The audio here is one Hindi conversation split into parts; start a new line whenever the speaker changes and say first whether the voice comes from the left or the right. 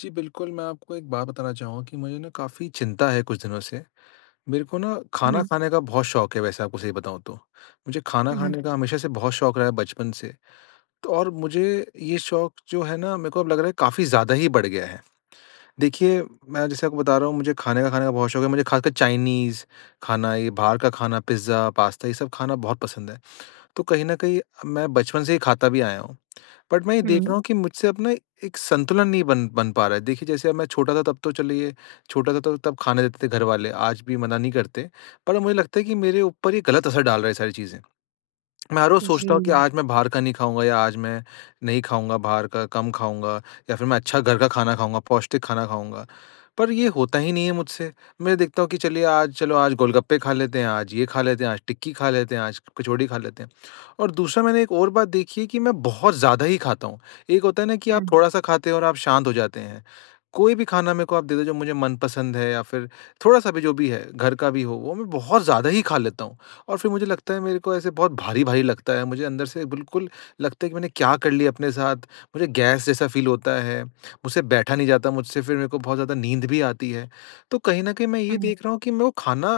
left: जी बिल्कुल, मैं आपको एक बात बताना चाहूँगा कि मुझे न काफ़ी चिंता है कुछ दिनों से। मेरे को न
right: हुँ,
left: खाना
right: हुँ।
left: खाने का बहुत शौक़ है वैसे आपको सही बताऊँ तो। मुझे खाना
right: हुँ, हुँ।
left: खाने का हमेशा से बहुत शौक़ रहा है बचपन से। तो और मुझे ये शौक़ जो है न मेरे को अब लग रहा है काफ़ी ज़्यादा ही बढ़ गया है। देखिए, मैं जैसे आपको बता रहा हूँ मुझे खाने का खाने का बहुत शौक़ है। मुझे ख़ासकर चाइनीज़ खाना ये बाहर का खाना, पिज़्ज़ा, पास्ता ये सब खाना बहुत पसंद है। तो कहीं न कहीं मैं बचपन से ही खाता भी आया हूँ। बट मैं ये देख
right: हुँ।
left: रहा हूँ कि मुझसे अपना एक संतुलन नहीं बन बन पा रहा है। देखिए, जैसे अब मैं छोटा था तब तो चलिए छोटा था तो तब खाने देते थे घरवाले आज भी मना नहीं करते। पर अब मुझे लगता है कि मेरे ऊपर ये गलत असर डाल रहा है ये सारी चीज़ें। मैं हर रोज़ सोचता हूँ कि
right: जी।
left: आज मैं बाहर का नहीं खाऊँगा या आज मैं नहीं खाऊँगा बाहर का, कम खाऊँगा या फिर मैं अच्छा घर का खाना खाऊँगा, पौष्टिक खाना खाऊँगा। पर ये होता ही नहीं है मुझसे, मैं देखता हूँ कि चलिए आज चलो आज गोलगप्पे खा लेते हैं, आज ये खा लेते हैं, आज टिक्की खा लेते हैं, आज कचौड़ी खा लेते हैं। और दूसरा मैंने एक और बात देखी है कि मैं बहुत ज़्यादा ही खाता हूँ। एक होता है न कि आप
right: हुँ।
left: थोड़ा-सा खाते हैं और आप शांत हो जाते हैं। कोई भी खाना मेरे को आप दे-दे जो मुझे मनपसंद है या फिर थोड़ा-सा भी जो भी है घर का भी हो वो मैं बहुत ज़्यादा ही खा लेता हूँ। और फिर मुझे लगता है मेरे को ऐसे बहुत भारी-भारी लगता है मुझे अंदर से बिल्कुल लगता है कि मैंने क्या कर लिया अपने साथ? मुझे गैस जैसा फील होता है, मुझसे बैठा नहीं जाता मुझसे फिर मेरे को बहुत ज़्यादा नींद भी आती है। तो कहीं न कहीं मैं ये
right: हुँ।
left: देख रहा हूँ कि मैं वो खाना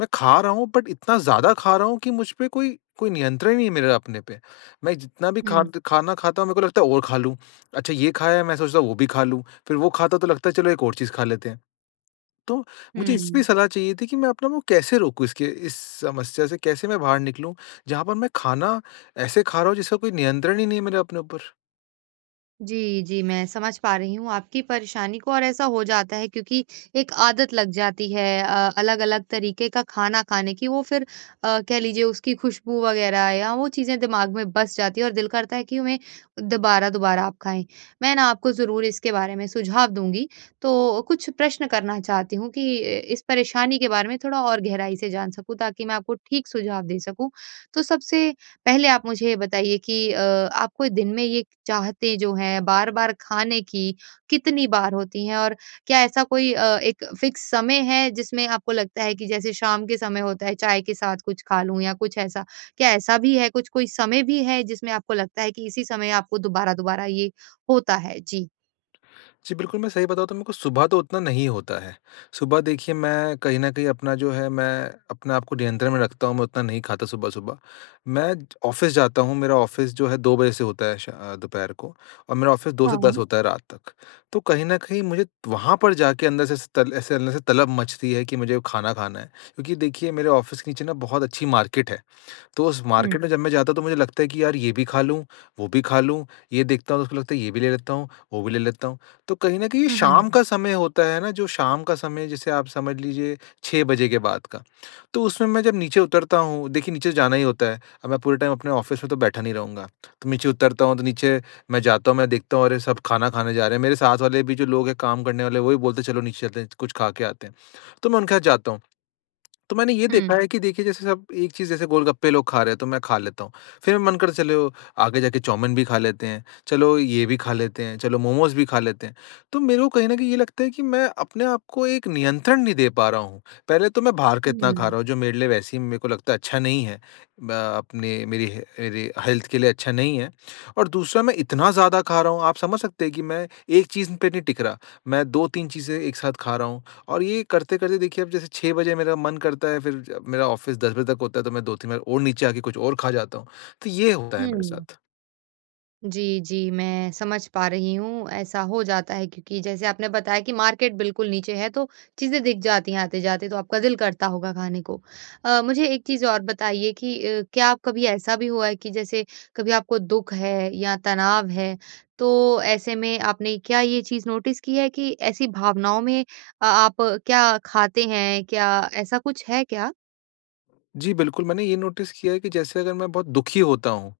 left: मैं खा रहा हूँ बट इतना ज़्यादा खा रहा हूँ कि मुझपे कोई कोई नियंत्रण नहीं है मेरे अपने पे। मैं जितना भी खा
right: हुँ।
left: द खाना खाता हूँ मेरे को लगता है और खा लूँ। अच्छा ये खाया है मैं सोचता वो भी खा लूँ। फिर वो खाता तो लगता है चलो एक और चीज़ खा लेते हैं। तो मुझे इस पे
right: हुँ।
left: सलाह चाहिए थी कि मैं अपने को कैसे रोकूँ? इसके इस समस्या से कैसे मैं बाहर निकलूँ? जहाँ पर मैं खाना ऐसे खा रहा हूँ जिसका कोई नियंत्रण ही नहीं है मेरे अपने ऊपर।
right: जी, जी, मैं समझ पा रही हूँ आपकी परेशानी को और ऐसा हो जाता है क्योंकि एक आदत लग जाती है अ अलग-अलग तरीके का खाना खाने की वो फिर अ, कह लीजिए उसकी खुशबू वग़ैरह या वो चीज़ें दिमाग में बस जाती है और दिल करता है कि उन्हें दोबारा-दोबारा आप खाएँ। मैं ना आपको ज़रूर इसके बारे में सुझाव दूँगी। तो कुछ प्रश्न करना चाहती हूँ कि अ, इस परेशानी के बारे में थोड़ा और गहराई से जान सकूँ ताकि मैं आपको ठीक सुझाव दे सकूँ। तो सबसे पहले आप मुझे ये बताइए कि अ आपको दिन में ये चाहतें जो हैं बार-बार खाने की कितनी बार होती हैं? और क्या ऐसा कोई अ, एक फिक्स समय है जिसमें आपको लगता है कि जैसे शाम के समय होता है, चाय के साथ कुछ खा लूँ? या कुछ ऐसा, क्या ऐसा भी है कुछ कोई समय भी है जिसमें आपको लगता है कि इसी समय आपको दोबारा-दोबारा ये होता है? जी।
left: जी बिल्कुल, मैं सही बताऊँ तो मेरे को सुबह तो उतना नहीं होता है। सुबह देखिए मैं कहीं न कहीं अपना जो है मैं अपने आप को नियंत्रण में रखता हूँ, मैं उतना नहीं खाता सुबह-सुबह। मैं ज ऑफिस जाता हूँ, मेरा ऑफिस जो है 2 बजे से होता है शा अ, दोपहर को और मेरा ऑफिस 2 से 10
right: हाँ।
left: होता है रात तक। तो कहीं न कहीं मुझे वहाँ पर जाके अंदर से ऐसे तल ऐसे अंदर से तलब मचती है कि मुझे खाना खाना है। क्योंकि देखिए मेरे ऑफिस के नीचे ना बहुत अच्छी मार्केट है। तो उस
right: हुँ।
left: मार्केट में जब मैं जाता हूँ तो मुझे लगता है कि यार ये भी खा लूँ, वो भी खा लूँ, ये देखता हूँ तो उसको लगता है ये भी ले लेता हूँ, वो भी ले लेता हूँ। तो कहीं न कहीं ये
right: हुँ, हुँ।
left: शाम का समय होता है ना जो शाम का समय जैसे आप समझ लीजिए 6 बजे के बाद का। तो उसमें मैं जब नीचे उतरता हूँ देखिए नीचे जाना ही होता है। अब मैं पूरे टाइम अपने ऑफिस में तो बैठा नहीं रहूँगा। तो नीचे उतरता हूँ तो नीचे मैं जाता हूँ, मैं देखता हूँ अरे! सब खाना खाने जा रहे हैं। मेरे साथ वाले भी जो लोग हैं काम करने वाले वो भी बोलते हैं चलो नीचे चलते हैं, च कुछ खा के आते हैं। तो मैं उनके साथ जाता हूँ। तो मैंने ये देखा
right: हुँ।
left: है कि देखिए जैसे सब एक चीज़ जैसे गोलगप्पे लोग खा रहे हैं तो मैं खा लेता हूँ। फिर मन कर चलो आगे जाके चाउमीन भी खा लेते हैं, चलो ये भी खा लेते हैं, चलो मोमोस भी खा लेते हैं। तो मेरे को कहीं न कहीं ये लगता है कि मैं अपने आपको एक नियंत्रण नहीं दे पा रहा हूँ। पहले तो मैं बाहर का इतना खा
right: हुँ।
left: रहा हूँ जो मेरे लिए वैसे ही मेरे को लगता है अच्छा नहीं है। अ अपने मेरी ह ऐरी हेल्थ के लिए अच्छा नहीं है। और दूसरा मैं इतना ज़्यादा खा रहा हूँ, आप समझ सकते हैं कि मैं एक चीज़ पे नहीं टिक रहा। मैं 2-3 चीजें एक साथ खा रहा हूँ और ये करते-करते देखिए अब जैसे 6 बजे मेरा मन करता है फिर जब मेरा ऑफिस 10 बजे तक होता है तो मैं 2-3 बार और नीचे आके कुछ और खा जाता हूँ। तो ये होता है मेरे
right: हुँ।
left: साथ।
right: जी, जी, मैं समझ पा रही हूँ। ऐसा हो जाता है क्योंकि जैसे आपने बताया कि मार्केट बिल्कुल नीचे है तो चीज़ें दिख जाती हैं आते-जाते तो आपका दिल करता होगा खाने को। अ, मुझे एक चीज़ और बताइए कि अ, क्या आप कभी ऐसा भी हुआ है कि जैसे कभी आपको दुःख है या तनाव है तो ऐसे में आपने क्या ये चीज़ नोटिस की है कि ऐसी भावनाओं में अ आप क्या खाते हैं? क्या ऐसा कुछ है क्या?
left: जी बिल्कुल, मैंने ये नोटिस किया है कि जैसे अगर मैं बहुत दुखी होता हूँ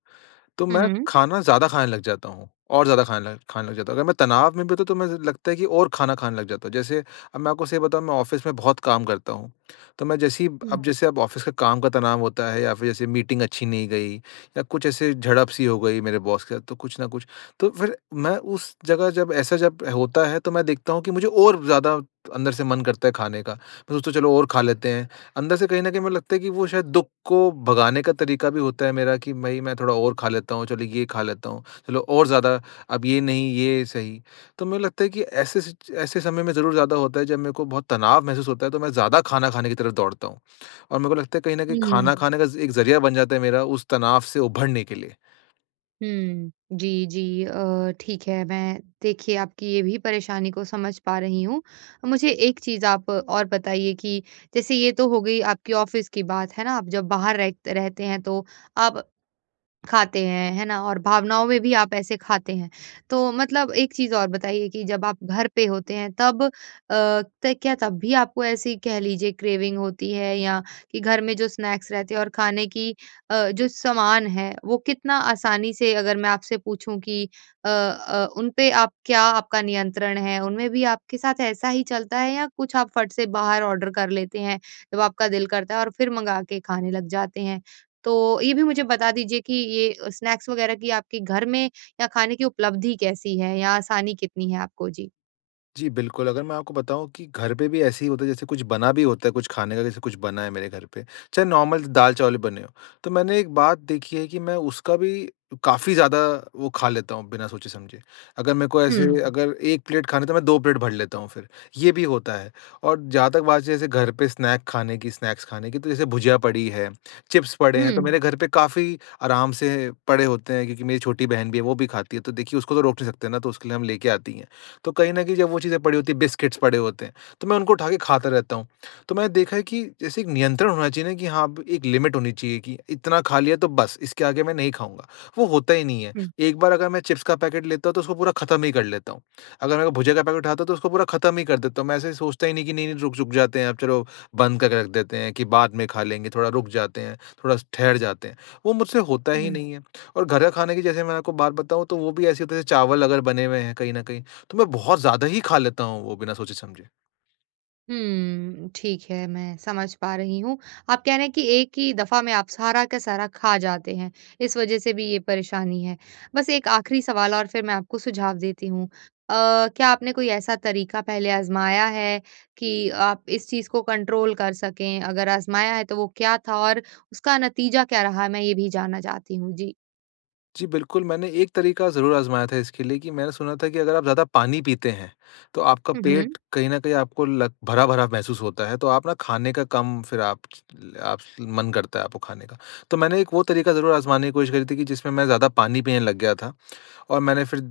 left: तो
right: हुँ,
left: मैं
right: हुँ।
left: खाना ज़्यादा खाने लग जाता हूँ। और ज़्यादा खाने ल खाने लग जाता हूँ। अगर मैं तनाव में भी होता हूँ तो मुझे लगता है कि और खाना खाने लग जाता हूँ। जैसे अब मैं आपको सही बताऊँ मैं ऑफिस में बहुत काम करता हूँ। तो मैं जैसे ही
right: उ
left: अब जैसे अब ऑफिस का काम का तनाव होता है या फिर जैसे मीटिंग अच्छी नहीं गई या कुछ ऐसे झड़प-सी हो गई मेरे बॉस के साथ तो कुछ न कुछ। तो फिर मैं उस जगह जब ऐसा जब होता है तो मैं देखता हूँ कि मुझे और ज़्यादा अंदर से मन करता है खाने का। मैं सोचता चलो और खा लेते हैं। अंदर से कहीं न कहीं मुझे लगता है कि वो शायद दुःख को भगाने का तरीका भी होता है मेरा कि भई मैं थोड़ा और खा लेता हूँ, चलो ये खा लेता हूँ, चलो और ज़्यादा अब ये नहीं ये सही। तो मुझे लगता है कि ऐसे सच ऐसे समय में ज़रूर ज़्यादा होता है जब मेरे को बहुत तनाव महसूस होता है तो मैं ज़्यादा खाना खाने की तरफ दौड़ता हूँ। और मेरे को लगता है कहीं न कहीं
right: हुँ।
left: खाना खाने का ज़ एक ज़रिया बन जाता है मेरा उस तनाव से उभरने के लिए।
right: हुँ, जी, जी अ, ठीक है। मैं देखिए आपकी ये भी परेशानी को समझ पा रही हूँ। मुझे एक चीज़ आप और बताइए कि जैसे ये तो हो गई आपकी ऑफ़िस की बात, है ना? आप जब बाहर रह रहते हैं तो आप खाते हैं, है ना? और भावनाओं में भी आप ऐसे खाते हैं। तो मतलब एक चीज़ और बताइए कि जब आप घर पे होते हैं तब अ, त क्या तब भी आपको ऐसे कह लीजिए क्रेविंग होती है या कि घर में जो स्नैक्स रहते हैं और खाने की अ, जो सामान है वो कितना आसानी से अगर मैं आपसे पूछूँ कि अ अ, उनपे आप क्या आपका नियंत्रण है? उनमें भी आपके साथ ऐसा ही चलता है या कुछ आप फट से बाहर ऑर्डर कर लेते हैं? जब आपका दिल करता है और फिर मँगा के खाने लग जाते हैं? तो ये भी मुझे बता दीजिए कि ये स्नैक्स वग़ैरह कि आपके घर में या खाने की उपलब्धि कैसी है या आसानी कितनी है आपको? जी।
left: जी बिल्कुल, अगर मैं आपको बताऊँ कि घर पे भी ऐसे ही होता है जैसे कुछ बना भी होता है कुछ खाने का जैसे कुछ बना है मेरे घर पे, चाहे नॉर्मल दाल-चावल ही बने हो। तो मैंने एक बात देखी है कि मैं उसका भी काफ़ी ज़्यादा वो खा लेता हूँ बिना सोचे समझे। अगर मेरे को ऐसे
right: हुँ।
left: अगर 1 खाना है तो मैं 2 प्लेट भर लेता हूँ फिर, ये भी होता है। और जहाँ तक बात जैसे घर पे स्नैक खाने की, स्नैक्स खाने की तो जैसे भुजिया पड़ी है, चिप्स पड़े हैं तो
right: हुँ।
left: मेरे घर पे काफ़ी आराम से पड़े होते हैं क्योंकि मेरी छोटी बहन भी है वो भी खाती है। तो देखिए उसको तो रोक नहीं सकते न तो उसके लिए हम ले के आते ही हैं। तो कहीं न कहीं जब वो चीज़ें पड़ी होती है, बिस्किट्स पड़े होते हैं तो मैं उनको उठा के खाता रहता हूँ। तो मैंने देखा है कि जैसे एक नियंत्रण होना चाहिए न कि हाँ, एक लिमिट होनी चाहिए कि इतना खा लिया तो बस, इसके आगे मैं नहीं खाऊँगा, वो होता ही नहीं है।
right: हुँ।
left: एक बार अगर मैं चिप्स का पैकेट लेता हूँ तो उसको पूरा ख़त्म ही कर लेता हूँ। अगर मेरे को भुजिया का पैकेट उठता हूँ तो उसको पूरा ख़त्म ही कर देता हूँ। मैं ऐसे सोचता ही नहीं कि नहीं-नहीं रुक रुक जाते हैं अब चलो बंद करके रख देते हैं कि बाद में खा लेंगे थोड़ा रुक जाते हैं, थोड़ा-सा ठहर जाते हैं। वो मुझसे होता ही
right: हुँ।
left: नहीं है और घर का खाने की जैसे मैं आपको बात बताऊँ तो वो भी ऐसे होता है चावल अगर बने हुए हैं कहीं न कहीं तो मैं बहुत ज़्यादा ही खा लेता हूँ वो बिना सोचे समझे।
right: हुँ, ठीक है, मैं समझ पा रही हूँ। आप कह रहे हैं कि एक ही दफ़ा में आप सारा का सारा खा जाते हैं, इस वजह से भी ये परेशानी है। बस एक आखिरी सवाल और फिर मैं आपको सुझाव देती हूँ। अ, क्या आपने कोई ऐसा तरीका पहले आज़माया है कि आप इस चीज़ को कंट्रोल कर सकें? अगर आज़माया है तो वो क्या था और उसका नतीजा क्या रहा मैं ये भी जानना चाहती हूँ? जी।
left: जी बिल्कुल, मैंने एक तरीका ज़रूर आज़माया था इसके लिए कि मैंने सुना था कि अगर आप ज़्यादा पानी पीते हैं तो आपका
right: हुँ, हुँ।
left: पेट कहीं न कहीं आपको लग भरा-भरा महसूस होता है तो आप न खाने का कम फिर आप च ले आप मन करता है आपको खाने का। तो मैंने एक वो तरीका ज़रूर आज़माने की कोशिश करी थी कि जिसमें मैं ज़्यादा पानी पीने लग गया था। और मैंने फिर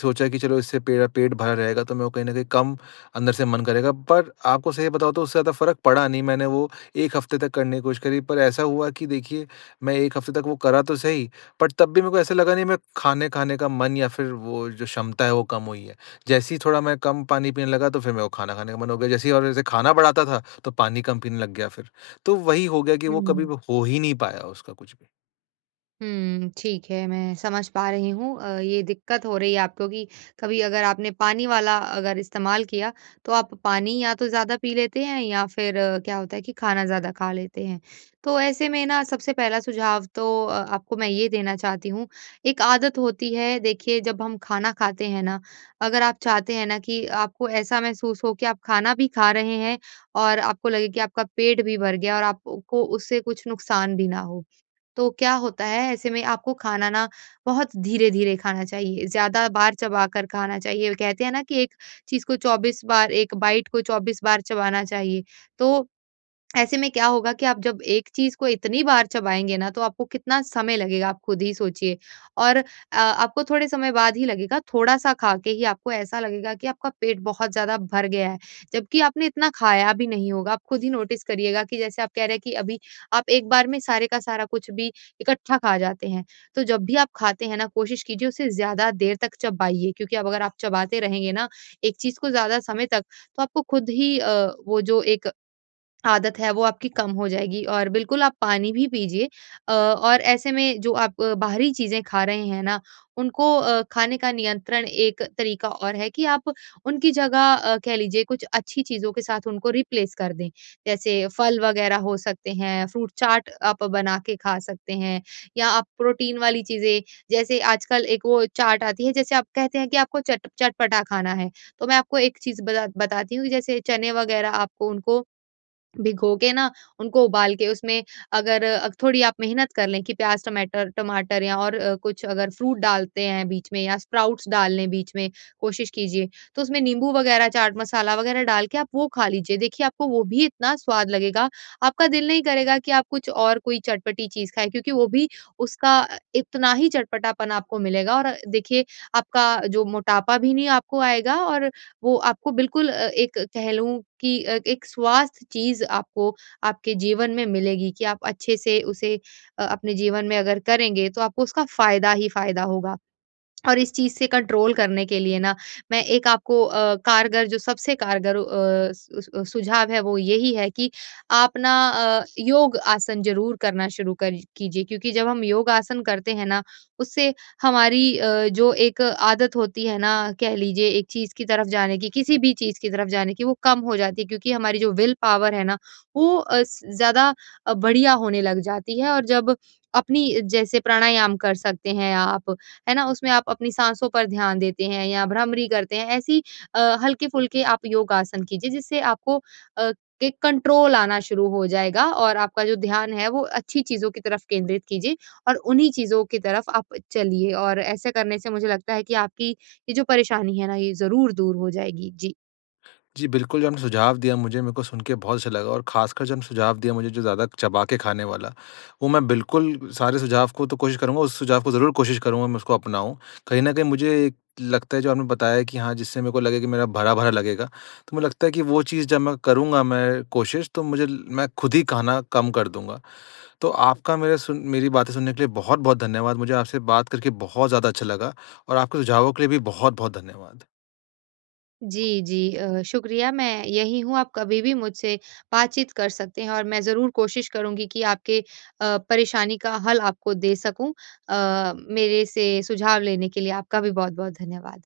left: सोचा कि चलो इससे पे पेट भरा रहेगा तो मेरे को कहीं न कहीं कम अंदर से मन करेगा। पर आपको सही बताऊँ तो उससे ज़्यादा फ़र्क पड़ा नहीं। मैंने वो 1 हफ़्ते तक करने की कोशिश करी पर ऐसा हुआ कि देखिए मैं 1 हफ़्ते तक वो करा तो सही बट तब भी मेरे को ऐसा लगा नहीं मैं खाना खाने का मन या फिर वो जो क्षमता है वो कम हुई है। जैसे ही थोड़ा मैं कम पानी पीने लगा तो फिर मेरे को खाना खाने का मन हो गया। जैसे ही और जैसे खाना बढ़ाता था तो पानी कम पीने लग गया फिर। तो वही हो गया कि वो कभी
right: हुँ।
left: वो हो ही नहीं पाया उसका कुछ भी।
right: हुँ, ठीक है, मैं समझ पा रही हूँ अ, ये दिक्कत हो रही है आपको कि कभी अगर आपने पानी वाला अगर इस्तेमाल किया तो आप पानी या तो ज़्यादा पी लेते हैं या फिर क्या होता है कि खाना ज़्यादा खा लेते हैं। तो ऐसे में न सबसे पहला सुझाव तो अ आपको मैं ये देना चाहती हूँ एक आदत होती है देखिए जब हम खाना खाते हैं ना अगर आप चाहते हैं ना कि आपको ऐसा महसूस हो कि आप खाना भी खा रहे हैं और आपको लगे कि आपका पेट भी भर गया और आपको को उससे कुछ नुकसान भी ना हो। तो क्या होता है ऐसे में आपको खाना न बहुत धीरे-धीरे खाना चाहिए। ज़्यादा बार चबाकर खाना चाहिए कहते हैं न कि एक चीज़ को 24 बार 1 बाइट को 24 बार चबाना चाहिए। तो ऐसे में क्या होगा कि आप जब एक चीज़ को इतनी बार चबाएँगे न तो आपको कितना समय लगेगा आप खुद ही सोचिए। और अ आपको थोड़े समय बाद ही लगेगा थोड़ा-सा खा के ही आपको ऐसा लगेगा कि आपका पेट बहुत ज़्यादा भर गया है जबकि आपने इतना खाया भी नहीं होगा। आप खुद ही नोटिस करिएगा कि जैसे आप कह रहे हैं कि अभी आप एक बार में सारे का सारा कुछ भी इकट्ठा खा जाते हैं। तो जब भी आप खाते हैं न कोशिश कीजिए उसे ज़्यादा देर तक चबाइए क्योंकि अब अगर आप चबाते रहेंगे न एक चीज़ को ज़्यादा समय तक तो आपको खुद ही अ, वो जो एक आदत है वो आपकी कम हो जाएगी। और बिल्कुल आप पानी भी पीजिए अ और ऐसे में जो आप बाहरी चीज़ें खा रहे हैं न उनको अ, खाने का नियंत्रण एक तरीक़ा और है कि आप उनकी जगह अ, कह लीजिए कुछ अच्छी चीज़ों के साथ उनको रिप्लेस कर दें। जैसे फल वग़ैरह हो सकते हैं फ्रूट चाट आप बना के खा सकते हैं या आप प्रोटीन वाली चीज़ें जैसे आजकल एक वो चाट आती है जैसे आप कहते हैं कि आपको चट चटपटा खाना है। तो मैं आपको एक चीज़ बता बताती हूँ जैसे चने वग़ैरह आपको उनको भिगोके न उनको उबाल के उसमें अगर अ, थोड़ी आप मेहनत कर लें कि प्याज, टमैटर टमाटर या और अ, कुछ अगर फ्रूट डालते हैं बीच में या स्प्राउट्स डाल लें बीच में कोशिश कीजिए। तो उसमें नींबू वगैरह चाट मसाला वग़ैरह डाल के आप वो खा लीजिए। देखिए, आपको वो भी इतना स्वाद लगेगा। आपका दिल नहीं करेगा कि आप कुछ और कोई चटपटी चीज़ खाएँ क्योंकि वो भी उसका इतना ही चटपटापन आपको मिलेगा। और देखिए आपका जो मोटापा भी नहीं आपको आएगा और वो आपको बिल्कुल अ, एक कह लूँ कि अ, एक स्वास्थ्य चीज़ आपको आपके जीवन में मिलेगी कि आप अच्छे से उसे अ अपने जीवन में अगर करेंगे तो आपको उसका फ़ायदा ही फ़ायदा होगा। और इस चीज़ से कंट्रोल करने के लिए न मैं एक आपको अ, कारगर जो सबसे कारगर अ, स उस अ, सुझाव है वो यही है कि आप न अ, योग-आसन ज़रूर करना शुरू कर कीजिए क्योंकि जब हम योगा-आसन करते हैं न उससे हमारी जो अ, एक आदत होती है न कह लीजिए एक चीज़ की तरफ़ जाने की किसी भी चीज़ की तरफ़ जाने की वो कम हो जाती है क्योंकि हमारी जो विल पावर है ना वो अ, स ज़्यादा अ, बढ़िया होने लग जाती है। और जब अपनी जैसे प्राणायाम कर सकते हैं आप, है ना? उसमें आप अपनी साँसों पर ध्यान देते हैं या भ्रामरी करते हैं ऐसी अ, हल्के-फुल्के आप योग-आसन कीजिए। जिससे आपको अ, एक कंट्रोल आना शुरू हो जाएगा और आपका जो ध्यान है वो अच्छी चीज़ों की तरफ़ केंद्रित कीजिए और उन्हीं चीज़ों की तरफ़ आप चलिए। और ऐसे करने से मुझे लगता है कि आपकी ये जो परेशानी है न ये ज़रूर दूर हो जाएगी। जी।
left: जी बिल्कुल, जो आपने सुझाव दिया मुझे मेरे को सुन के बहुत अच्छा लगा और ख़ासकर जो म सुझाव दिया मुझे जो ज़्यादा चबा के खाने वाला, वो मैं बिल्कुल सारे सुझाव को तो कोशिश करूँगा उस सुझाव को ज़रूर कोशिश करूँगा मैं उसको अपनाऊँ। कहीं न कहीं मुझे लगता है जो आपने बताया है कि हाँ, जिससे मेरे को लगे कि मेरा भरा-भरा लगेगा तो मुझे लगता है कि वो चीज़ जब मैं करूँगा मैं कोशिश तो मुझे ल मैं खुद ही खाना कम कर दूँगा। तो आपका मेरा सुन मेरी बातें सुनने के लिए बहुत-बहुत धन्यवाद। मुझे आपसे बात करके बहुत ज़्यादा अच्छा लगा और आपके सुझावों के लिए भी बहुत-बहुत धन्यवाद।
right: जी, जी अ, शुक्रिया मैं यहीं हूँ आप कभी भी मुझसे बातचीत कर सकते हैं और मैं ज़रूर कोशिश करुँगी कि आपके अ, परेशानी का हल आपको दे सकूँ। अ, मेरे से सुझाव लेने के लिए आपका भी बहुत-बहुत धन्यवाद।